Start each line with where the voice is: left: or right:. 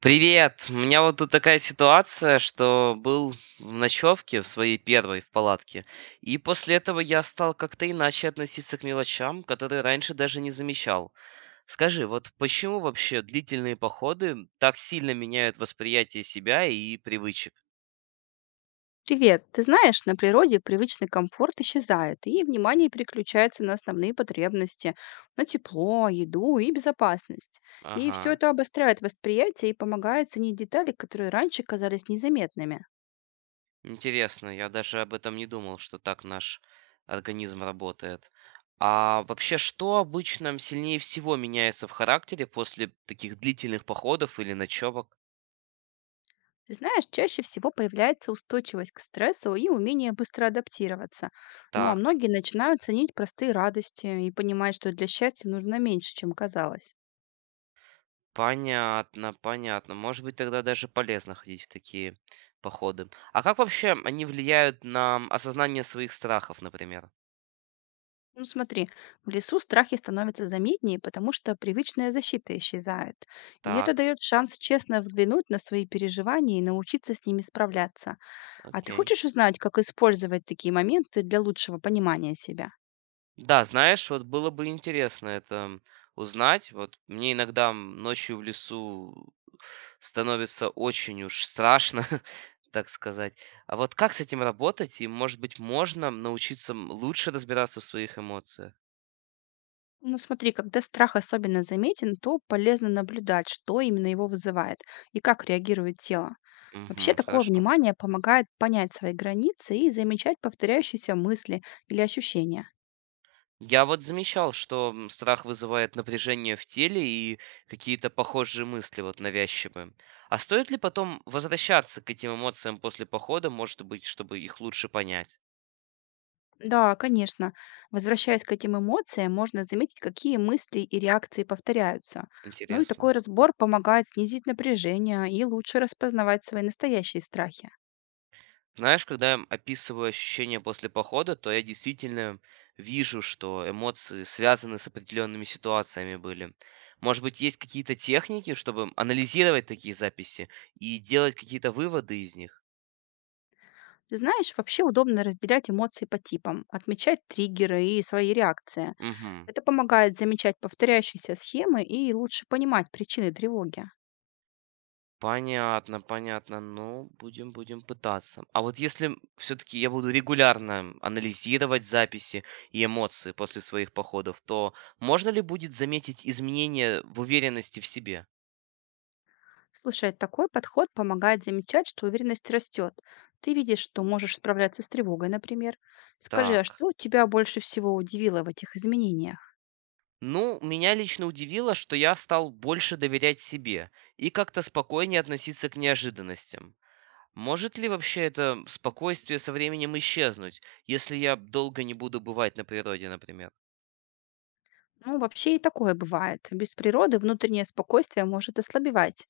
right: Привет! У меня вот тут такая ситуация, что был в ночевке в своей первой в палатке, и после этого я стал как-то иначе относиться к мелочам, которые раньше даже не замечал. Скажи, вот почему вообще длительные походы так сильно меняют восприятие себя и привычек?
left: Привет. Ты знаешь, на природе привычный комфорт исчезает, и внимание переключается на основные потребности, на тепло, еду и безопасность. И
right: Ага,
left: все это обостряет восприятие и помогает ценить детали, которые раньше казались незаметными.
right: интересно, я даже об этом не думал, что так наш организм работает. А вообще, что обычно сильнее всего меняется в характере после таких длительных походов или ночевок?
left: Ты знаешь, чаще всего появляется устойчивость к стрессу и умение быстро адаптироваться. Ну а
right: Так,
left: многие начинают ценить простые радости и понимать, что для счастья нужно меньше, чем казалось.
right: понятно, понятно. Может быть, тогда даже полезно ходить в такие походы. А как вообще они влияют на осознание своих страхов, например?
left: Ну смотри, в лесу страхи становятся заметнее, потому что привычная защита исчезает. И это
right: Так,
left: дает шанс честно взглянуть на свои переживания и научиться с ними справляться. А ты
right: окей.
left: хочешь узнать, как использовать такие моменты для лучшего понимания себя?
right: Да, знаешь, вот было бы интересно это узнать. Вот мне иногда ночью в лесу становится очень уж страшно, так сказать. А вот как с этим работать? И, может быть, можно научиться лучше разбираться в своих эмоциях?
left: Ну смотри, когда страх особенно заметен, то полезно наблюдать, что именно его вызывает и как реагирует тело. Вообще
right: Угу,
left: такое
right: хорошо.
left: внимание помогает понять свои границы и замечать повторяющиеся мысли или ощущения.
right: Я вот замечал, что страх вызывает напряжение в теле и какие-то похожие мысли вот навязчивые. А стоит ли потом возвращаться к этим эмоциям после похода, может быть, чтобы их лучше понять?
left: Да, конечно. Возвращаясь к этим эмоциям, можно заметить, какие мысли и реакции повторяются. Ну и такой
right: Интересно.
left: разбор помогает снизить напряжение и лучше распознавать свои настоящие страхи.
right: Знаешь, когда я описываю ощущения после похода, то я действительно вижу, что эмоции связаны с определенными ситуациями были. Может быть, есть какие-то техники, чтобы анализировать такие записи и делать какие-то выводы из них?
left: Ты знаешь, вообще удобно разделять эмоции по типам, отмечать триггеры и свои реакции.
right: Угу.
left: Это помогает замечать повторяющиеся схемы и лучше понимать причины тревоги.
right: Понятно, понятно. Ну, будем пытаться. А вот если, все таки я буду регулярно анализировать записи и эмоции после своих походов, то можно ли будет заметить изменения в уверенности в себе?
left: Слушай, такой подход помогает замечать, что уверенность растет. Ты видишь, что можешь справляться с тревогой, например. Скажи, а
right: Так.
left: что тебя больше всего удивило в этих изменениях?
right: Ну, меня лично удивило, что я стал больше доверять себе и как-то спокойнее относиться к неожиданностям. Может ли вообще это спокойствие со временем исчезнуть, если я долго не буду бывать на природе, например?
left: Ну, вообще и такое бывает. Без природы внутреннее спокойствие может ослабевать.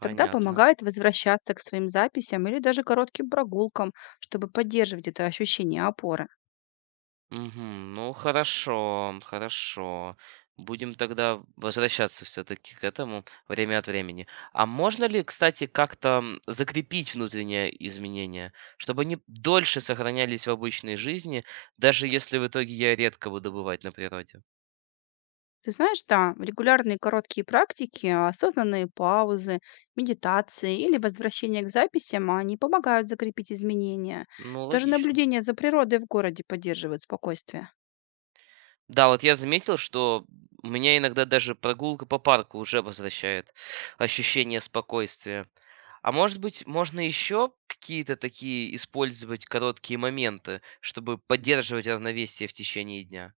left: Тогда помогает возвращаться к своим записям или даже коротким прогулкам, чтобы поддерживать это ощущение опоры.
right: Мгм. Ну хорошо, хорошо. Будем тогда возвращаться все-таки к этому время от времени. А можно ли, кстати, как-то закрепить внутренние изменения, чтобы они дольше сохранялись в обычной жизни, даже если в итоге я редко буду бывать на природе?
left: Ты знаешь, да, регулярные короткие практики, осознанные паузы, медитации или возвращение к записям, они помогают закрепить изменения.
right: Ну,
left: Даже
right: логично.
left: наблюдение за природой в городе поддерживает спокойствие.
right: Да, вот я заметил, что меня иногда даже прогулка по парку уже возвращает ощущение спокойствия. А может быть, можно еще какие-то такие использовать короткие моменты, чтобы поддерживать равновесие в течение дня?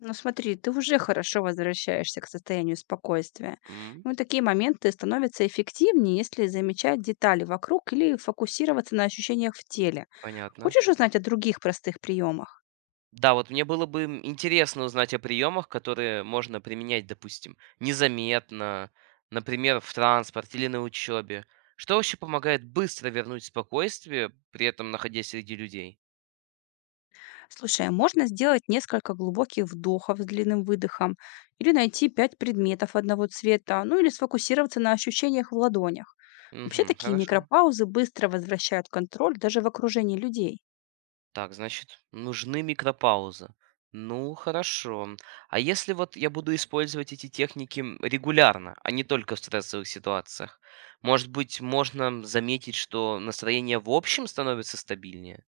left: Ну смотри, ты уже хорошо возвращаешься к состоянию спокойствия.
right: М,
left: Ну, такие моменты становятся эффективнее, если замечать детали вокруг или фокусироваться на ощущениях в теле.
right: понятно.
left: Хочешь узнать о других простых приемах?
right: Да, вот мне было бы интересно узнать о приемах, которые можно применять, допустим, незаметно, например, в транспорте или на учебе. Что вообще помогает быстро вернуть спокойствие, при этом находясь среди людей?
left: Слушай, а можно сделать несколько глубоких вдохов с длинным выдохом, или найти пять предметов одного цвета, ну или сфокусироваться на ощущениях в ладонях. Вообще
right: Угу,
left: такие
right: хорошо.
left: микропаузы быстро возвращают контроль даже в окружении людей.
right: Так, значит, нужны микропаузы. Ну, хорошо. А если вот я буду использовать эти техники регулярно, а не только в стрессовых ситуациях, может быть, можно заметить, что настроение в общем становится стабильнее?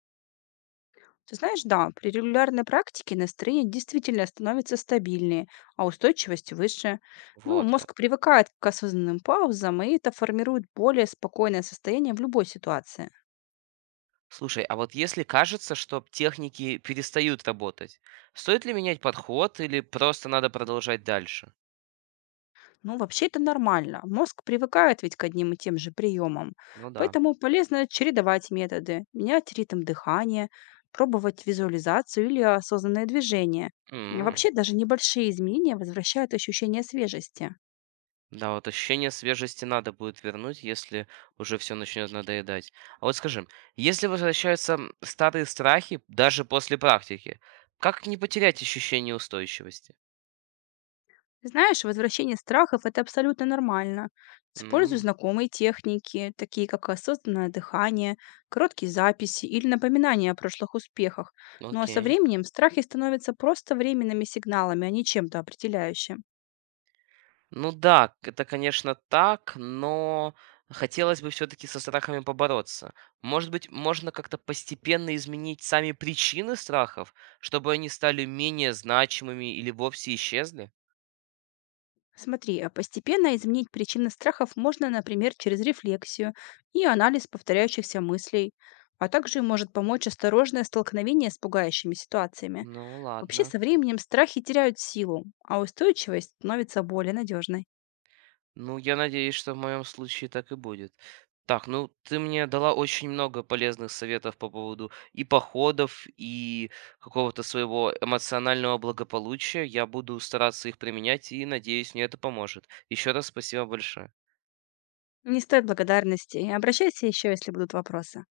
left: Ты знаешь, да, при регулярной практике настроение действительно становится стабильнее, а устойчивость выше. Ну,
right: Вот как.
left: мозг привыкает к осознанным паузам, и это формирует более спокойное состояние в любой ситуации.
right: Слушай, а вот если кажется, что техники перестают работать, стоит ли менять подход или просто надо продолжать дальше?
left: Ну, вообще это нормально. Мозг привыкает ведь к одним и тем же приемам.
right: Ну да.
left: Поэтому полезно чередовать методы, менять ритм дыхания, пробовать визуализацию или осознанное движение. И
right: М.
left: вообще даже небольшие изменения возвращают ощущение свежести.
right: Да, вот ощущение свежести надо будет вернуть, если уже все начнет надоедать. А вот скажи, если возвращаются старые страхи даже после практики, как не потерять ощущение устойчивости?
left: Знаешь, возвращение страхов– это абсолютно нормально. Используй
right: М,
left: знакомые техники, такие как осознанное дыхание, короткие записи или напоминания о прошлых успехах. Ну а со
right: окей.
left: временем страхи становятся просто временными сигналами, а не чем-то определяющим.
right: Ну да, это, конечно, так, но хотелось бы все-таки со страхами побороться. Может быть, можно как-то постепенно изменить сами причины страхов, чтобы они стали менее значимыми или вовсе исчезли?
left: Смотри, а постепенно изменить причины страхов можно, например, через рефлексию и анализ повторяющихся мыслей, а также может помочь осторожное столкновение с пугающими ситуациями.
right: Ну
left: Вообще,
right: ладно.
left: со временем страхи теряют силу, а устойчивость становится более надежной.
right: Ну, я надеюсь, что в моем случае так и будет. Так, ну ты мне дала очень много полезных советов по поводу и походов, и какого-то своего эмоционального благополучия. Я буду стараться их применять и надеюсь, мне это поможет. Еще раз спасибо большое.
left: Не стоит благодарности, обращайся еще, если будут вопросы.